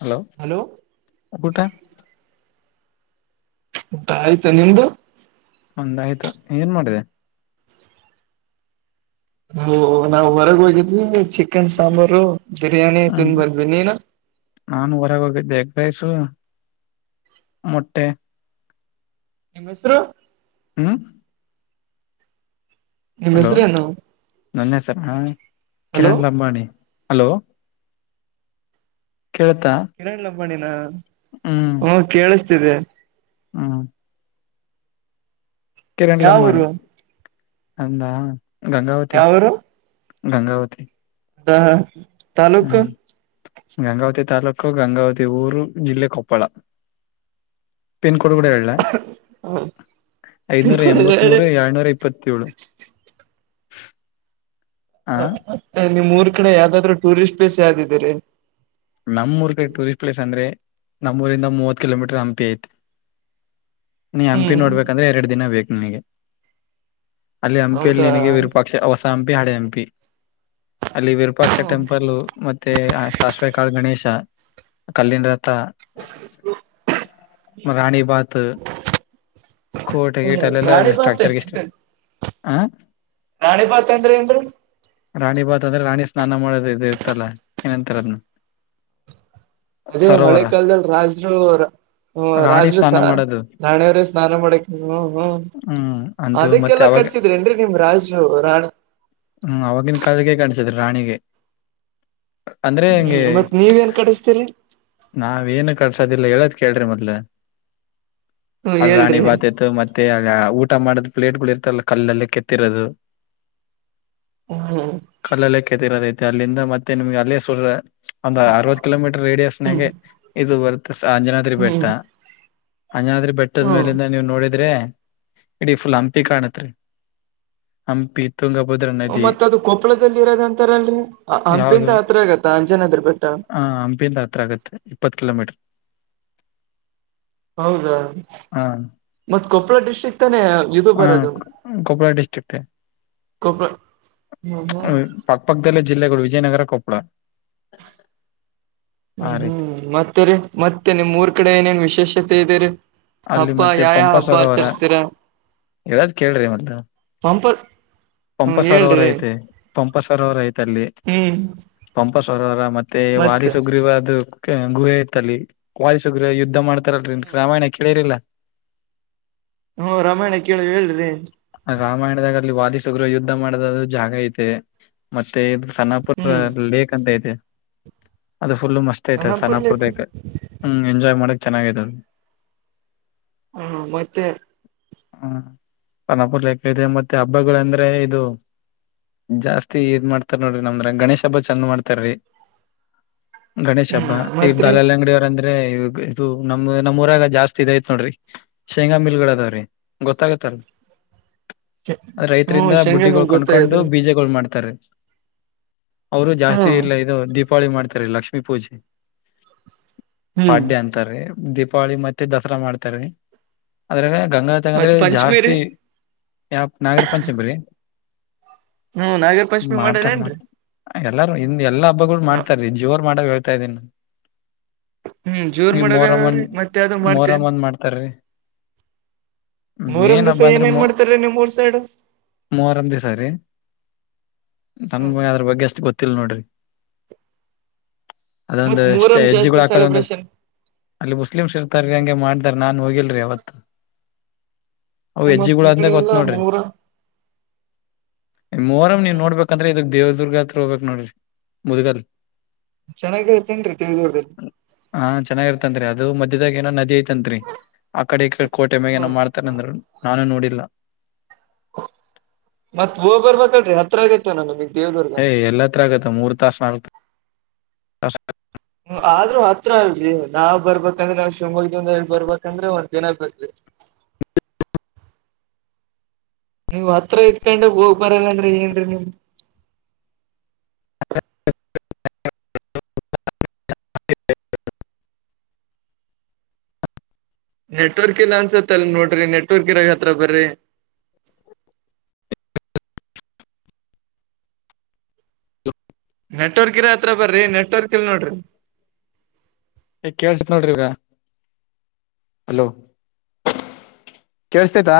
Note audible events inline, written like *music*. Hello hello ಊಟಾ. ಊಟ ಆಯ್ತು ನಿಮ್ದು. ಒಂದ್ ಆಯ್ತು ಏನ್ ಮಾಡಿದೆ ಹ ನಾವ್ ಹೊರಗ ಹೋಗಿದ್ವಿ ಚಿಕನ್ ಸಾಂಬಾರು ಬಿರಿಯಾನಿ ಹ್ಮ್ ತಿಂದು ಬಂದ್ವಿ ನೀನು ನಾನು ಹೊರಗೆ ಹೋಗಿದ್ದೆ ಎಗ್ ರೈಸು ಮೊಟ್ಟೆ ನಿಮ್ಮ ಹೆಸರು ಹ್ಮ ನಿಮ್ ಹಲೋ ಹೆಸರು ಏನು ನನ್ನ ಹೆಸರ ಕಿರಣ್ ಲಂಬಾಣಿ ಹಲೋ ಕೇಳ್ತಾ ಕಿರಣ್ ಲಂಬಾಣಿ ನಾ ಹ ಕೇಳಿಸ್ತಿದೆ ಹ್ಮ ಕಿರಣ್ ಲಂಬಾಣಿ ಯಾವರು ಅಂದ ಗಂಗಾವತಿ ಗಂಗಾವತಿ ಹ ಹ್ಮ್ ಗಂಗಾವತಿ ತಾಲೂಕು ಗಂಗಾವತಿ ಊರು ಜಿಲ್ಲೆ ಕೊಪ್ಪಳ ಪಿನ್ ಕೋಡ್ ಕೂಡ ಹೇಳಲ್ಲ ಐದನೂರ ತಿಳ್ಕೊಂಡ ಹೇಳಿ ಎಂಬತ್ತಮೂರು ಎರಡನೂರಾ ಇಪ್ ಇಪ್ಪತ್ತೇಳು ಆ ಮತ್ತೆ ನಿಮ್ಊರ್ ಕಡೆ ಯಾವ್ದಾದ್ರೂ ಟೂರಿಸ್ಟ್ ಪ್ಲೇಸ್ ಯಾವ್ದೀರಿ ನಮ್ಮೂರ್ ಕಡೆ ಟೂರಿಸ್ಟ್ ಪಲೇಸ್ ಅಂದ್ರೆ ನಮ್ಮ ಊರಿಂದ ಮೂವತ್ ಕಿಲೋಮೀಟರ್ ಹಂಪಿ ಐತಿ ನೀ ಹಂಪಿ ಹ್ಮ್ ನೋಡ್ಬೇಕಂದ್ರ ಎರಡ ದಿನ ಬೇಕ್ ನಿಮಗೆ ಅಲ್ಲಿ ಹಂಪಿಯಲ್ಲಿ ಹೌದಾ ನಿನಗೆ ವಿರೂಪಾಕ್ಷ ಹೊಸ ಹಂಪಿ ಹಳೆ ಹಂಪಿ ಅಲ್ಲಿ ವಿರೂಪಾಕ್ಷ ಹ್ಮ ಟೆಂಪಲ್ ಮತ್ತೆ ಶಶ್ವ ಕಡ್ಲೆಕಾಳ ಗಣೇಶ ಕಲ್ಲಿನ ರಥ ರಾಣಿ ಬಾತ್ ಕೋಟ್ ಗೀಟ್ ಅಲ್ಲೆಲ್ಲಾ ರಾಣಿಬಾತ್ ಸ್ಟ್ರಕ್ಚರ್ಗ ಇಷ್ಟ ಹ ನಾಣಿ ಬಾತ್ ಅಂದ್ರ ನ್ರಿ ರಾಣಿ ಭಾತ್ ಅಂದ್ರೆ ರಾಣಿ ಸ್ನಾನ ಮಾಡೋದ ಇದು ಇರ್ತಲ್ಲ ಏನಂತಾರೆ ಅದ್ನು ಅದೇ ಹಳೆ ಕಾಲ್ದಲ್ಲಿ ರಾಜರು ಹ್ಮ ರಾಣಿ ರಾಜರುಸ ಸ್ನಾನ ಮಾಡೋದು ನಾಣಿಯವ್ರ ಸ್ನಾನ ಮಾಡಕ್ ಹ ಹ್ಮ್ ಹ್ಮ್ ಅದು ಮತ್ತೆ ಅದಕ್ಕೆಲ್ಲಾ ಅವಾಗ ಕಟ್ಸಿದ್ರಿ ಏನ್ರಿ ನಿಮ್ ರಾಜು ರಾಣ. ಹ್ಮ್ ಅವವಾಗಿನ ಕಾಲಕ್ಕೆ ಕಟ್ಸಿದ್ರು ರಾಣಿಗೆ ಅಂದ್ರೆ ಹ್ಮ ಮತ್ ನೀವ ಏನ್ ಕಡಸ್ತಿರಿ. ನಾವೇಏನು ಕಟ್ಸೊದಿಲ್ಲ ಹೇಳೋದ ಕೇಳ್ರಿ ಮೊದ್ಲು ಹ್ಮ ಅಲ್ ರಾಣಿ ಹೇಳ್ರಿ ಬಾತ್ತ್ತು ಮತ್ ಮ ಆಗ ಊಟ ಮಾಡದ್ ಪ್ಲೇಟ್ ಗಳು ಇರ್ತಲ್ಲ ಕಲ್ಲಲ್ಲಿ ಕೆತ್ತಿರೋದು. ಹ್ಮ್ಮ ಕಲ್ಲಲ್ಲಿ ಕತ್ತಿರೋದೈಐತೆ ಅಲ್ಲಿಂದ ಮತ್ತೆ ನಿಮ್ಗೆ ಅಲ್ಲೇ ಸುರ ಒಂದ್ ಅರವತ್ತು ಕಿಲೋಮೀಟರ್ ರೇಡಿಯಸ್ ಹ್ಮ್ ಇದು ಬರುತ್ತ ಅಂಜನಾದ್ರಿ ಬೆಟ್ಟ ಹ್ಮ್ ಅಂಜನಾದ್ರಿ ಬೆಟ್ ದ ಹ್ಮ್ ಮೇಲಿಂದ ನೀವು ನೋಡಿದ್ರೆ ಇಡೀ ಫುಲ್ ಹಂಪಿ ಕಾಣತ್ರಿ ಹಂಪಿ ತುಂಗಭದ್ರಾ ನದಿ ಮತ್ತದ ಅದು ಕೊಪ್ಪಳದಲ್ಲಿ ಇರೋದಂತಾರಲ್ರಿ ಹಂಪಿಂದ ಹತ್ರ ಆಗತ್ತ ಅಂಜನಾದ್ರಿ ಬೆಟ್ಟ. ಹಾ ಹಂಪಿಯಿಂದ ಹತ್ರ ಆಗತ್ತೆ ಇಪ್ಪತ್ ಕಿಲೋಮೀಟರ್. ಹೌದಾ ಹ ಮತ್ ಕೊಪ್ಪಳ ಡಿಸ್ಟ್ರಿಕ್ ತಾನೇ ಇದು ಹ ಬರದು. ಕೊಪ್ಪಳ ಡಿಸ್ಟ್ರಿಕ್ಟ್. ಕಪ ಹ *inaudible* *unintelligible* ಪಕ್ಕ ಪಕ್ಕದಲ್ಲೇ ಜಿಲ್ಲೆಗಳು ವಿಜಯನಗರ ಕೊಪ್ಪಳ. ಹ್ಮ್, ಆ ರೀತಿ ಹ್ಮ್ ಮತ್ತರಿ ಮತ್ತೆ ನಿಮ್ಮೂರ್ ಕಡೆ ಏನೇನ್ ವಿಶೇಷತೆ ಇದೆೇರಿ. ಅಲ್ಲಿ ಹಬ್ಬಾ ಮತ್ತೆ ಯಾ, ಯಾ ಪಂಪ ಹಬ್ಬ ಸರೋವರ ಆಚರಿಸ್ತೀರ ಹೇಳದ್ ಕೇಳ್ರಿ ಮೊದ್ಲು *unintelligible* ಪಂಪ ಹ್ಮ ಪಂಪ ಸರೋವರ ಹೇಳ್ರಿ ಐತೆ, ಪಂಪ ಸರೋವರ ಐತೆ ಅಲ್ಲಿ. ಹ್ಮ್ ಪಂಪ ಸರೋವರ ಮತ್ತೆ ವಾಲಿ ಸುಗ್ರೀವದು. ಗುಹೆ ಇತ್ತಲ್ಲಿ ವಾಲಿ ಸುಗ್ರೀವ ಯುದ್ಧ ಮಾಡ್ತಾರಲ್ರಿ ರಾಮಾಯಣ ಕೇಳಿರಿಲ್ಲ. ಹ್ಮ್, ರಾಮಾಯಣ ಕೇಳಿವಿ ಹೇಳ್ರಿ ರಾಮಾಯಣದಾಗ ಅಲ್ಲಿ ವಾಲಿ, ಸುಗ್ರೀವ ಯುದ್ಧ ಮಾಡದಾದ ಜಾಗ ಐತೆ. ಮತ್ತೆ ಸನ್ನಾಪುರ್ ಹ್ಮ್ ಲೇಕ್ ಅಂತ ಇದೆ ಅದು ಫುಲ್ಲು ಮಸ್ತ್ ಸ್ಟೇಟಸ್ ಸನಪುರ್ಲೇಕು ಸನ್ನಪೂರಕ ‌‌ಹ್ಮ್, ‌ಎಂಜಾಯ್ ಮಾಡಕ್ ಚೆನ್ನಾಗಿದೆ ಅದ. ಹ್ಮ್, ಮತ್ತೆ ಹಾ, ಅನ್ನಪುರ್ಲ *unintelligible* ಕ್ಕ ಇದೆ ಮತ್ತೆ ಹಬ್ಬಗಳ ಅಂದ್ರೆ ಇದು ಜಾಸ್ತಿ ಇದ್ ಮಾಡ್ತಾರ ನೋಡ್ರಿ ನಮ್ಮ್ದ್ರಾಗ ಗಣೇಶ ಹಬ್ಬ ಚಂದ ಮಾಡ್ತಾರಿ. ಗಣೇಶ್ ಹಬ್ಬ ಹ್ಮ್ ಈ ಮತ್ರಿ ದಲಾಲ್ ಅಂಗಡಿವರಂದ್ರ ಏ ಇದು ನಮ್ ನಮ ಊರಾಗ ಜಾಸ್ತಿ ಇದೈತ್ ನೋಡ್ರಿ ಶೇಂಗಾ ಮಿಲ್ ಗಳ ಅದಾವ್ರೀ ಗೊತ್ತಾಗತ್ತಲ್ ಹ್ಮ್ ರೈತರಿಂದ ಶಂಗಮ ಬುಡ್ಡಿಗಳು ಕೊಂಡ್ಕೊಂಡು ಗೊತ್ತಾಗದ್ರಿ ಬೀಜ ಮಾಡ್ತಾರೆ. ಅವರು ಜಾಸ್ತಿ ಹ್ಮ್ ಇಲ್ಲ ಇದು ದೀಪ್ ದೀಪಾಳಿ ಮಾಡ್ತಾರೆ ಲಕ್ಷ್ಮೀ ಪೂಜೆ ಹ್ಮ್ ಪಾಡ್ಯ ಅಂ ಡ್ತಾರೆ. ದೀಪಾವಳಿ ಮತ್ತೆ ದಸರಾ ಮಾಡ್ತಾರೆ ಅದ್ರಾಗ ಗಂಗಾವತಿಯಾಗ್ ಮತ್ ಅಂದ್ರೆ ಪಂಚಮಿ ಜಾಸ್ತಿ ರೀ ಯಾಬ *unintelligible* ನಾಗರ ಪಂಚಮಿರಿ ಹ್ಮ್, ನಾಗರ ಪಂಚಮಿ ಮಾಡ್ತಾರ ಮಾಡರೆನ್ರಿ ನೋಡಿ ಎಲ್ಲಾರು ಇಂದ ಎಲ್ಲಾ ಹಬ್ಬಗಳು ಮಾಡ್ತಾರಿ ಜೋರ್ ಮಾಡವ್ ಹೇಳ್ತಾ ಇದ್ದೀನಿ. ನಾ ಹ್ಮ್ ಜೋರ್ ನೀ ಮೊರಮ್ಮ ಒನ್, ಮಾಡವ್ರಿ ಮತ್ತೆ ಅದು ಮಾಡ್ತೇ ಮೊರಮ್ಮ ಒಂದ ಮಾಡ್ತಾರೀ. ಮೊಹರಂ ಮೇನ್ ದಿವಸ ಹಬ್ಬ ಅಂದ್ರೆ ಏನೇನ್ ಮೊ ಮಾಡ್ತಾರಿ ನಿಮ್ಮೂರ ಸೈಡ್ ಮೊಹರಂ ದಿವ್ಸ ರೀ ನಗ್ ಹ್ಮ ಅದ್ರ ಬಗ್ಗೆ ಅಷ್ಟ ಗೊತ್ತಿಲ್ಲ ನೋಡ್ರಿ ಮತ್ ಅದೊಂದು ಎಷ್ಟೇ ಮೂರಂ ಜಾಸ್ತಿ ಹೆಜ್ಜಿಗಳು ಹಾಕದ ಒಂದು ಸೆಲೆಬ್ರೇಷನ್ ಅಲ್ಲಿ ಮುಸ್ಲಿಮ್ಸ್ ಇರ್ತಾರೀ ಹಂಗೆ ಮಾಡ್ದಾರ್ ನಾನ್ ಹೋಗಿಲ್ರಿ ಯಾವತ್ತು. ಅವ ಮತ್ ಹೆಜ್ಜಿಗೊಳ್ ಈ ಒಂದೆ ಕಡೆ ಗೊತ್ ಎಲ್ಲಾ ನೋಡ್ರಿ ಮೂರ ಹ್ಮ್ ಮೊಹರಂ ನೀವ ನೋಡ್ಬೇಕ ಅಂದರೆ ಇದಕ್ ದೇವದುರ್ಗ ಹತ್ರ ಹೋಗಬೇಕ್ ನೋಡ್ರಿ ಮುದಗಲ್ ಚೆನ್ನಾಗಿರುತ್ತೇನ್ರರಿ ತಿಳಿದಿಲ್ರಿ ಹಾ, ಚೆನ್ನಾಗಿ ಇರ್ತನ್ರಿ ಅದು ಮಧ್ಯದಾಗ ಏನೋ ನದಿ ಐತಂತ್ರಿ ಆಕಡೆ ಈಕಡೆ ಕೋಟೆ ಮ್ಯಾಗ ಏನೋ ಹ್ಮ್ ಮಾಡ್ತ *unintelligible* ನಾನು ನೋಡಿಲ್ಲ. ಮತ್ ಹೋಗ್ ಬರ್ಬೇಕಲ್ರಿ ಹತ್ರಾಗ ನಮಗೆ ದೇವದರು *unintelligible* ಏಯ್ ಎಲ್ಲಿಹತ್ರ ಆಗತ್ತ ಮೂರ್ ತಾಸ ನ ಹ್ಮ್, ಆದ್ರೂ ಹತ್ರ ಅಲ್ರಿ ನಾವ್ ಬರ್ಬೇಕಂದ್ರೆ ನಾವ್ ಶಿವಮೊಗ್ಗ ದಿಂದ ಬರ್ಬೇಕಂದ್ರೆ ಒಂದ್ ದಿನ ಬೆಕ್ರಿ. ನೀವ್ ಹತ್ರ ಇದ್ಕೋಂಡ ಹೋಗ್ ಬರಲ್ಲ ಅಂದ್ರ ಏನ್ರೀ ನಿಮ್ *inaudible* ನೆಟ್ವರ್ಕ್ ಇಲ್ಲ ಅನ್ಸತ್ತೆ ಅಲ್ ನೋಡ್ರಿ ನೆಟ್ವರ್ಕ್ ಇರಾಗ ಹತ್ರ ಬರ್ರಿ. ನೆಟ್ವರ್ಕ್ ಇರ ಹತ್ರ ಬರ್ರಿ ನೆಟ್ವರ್ಕ್ ಇಲ್ ನೋಡ್ರಿ ಏ ಕೇಳ್ಸತ ನೋಡರಿ ಇವಾಗ. ಹಲೋ ಕೇಳಸ್ತೈತಾ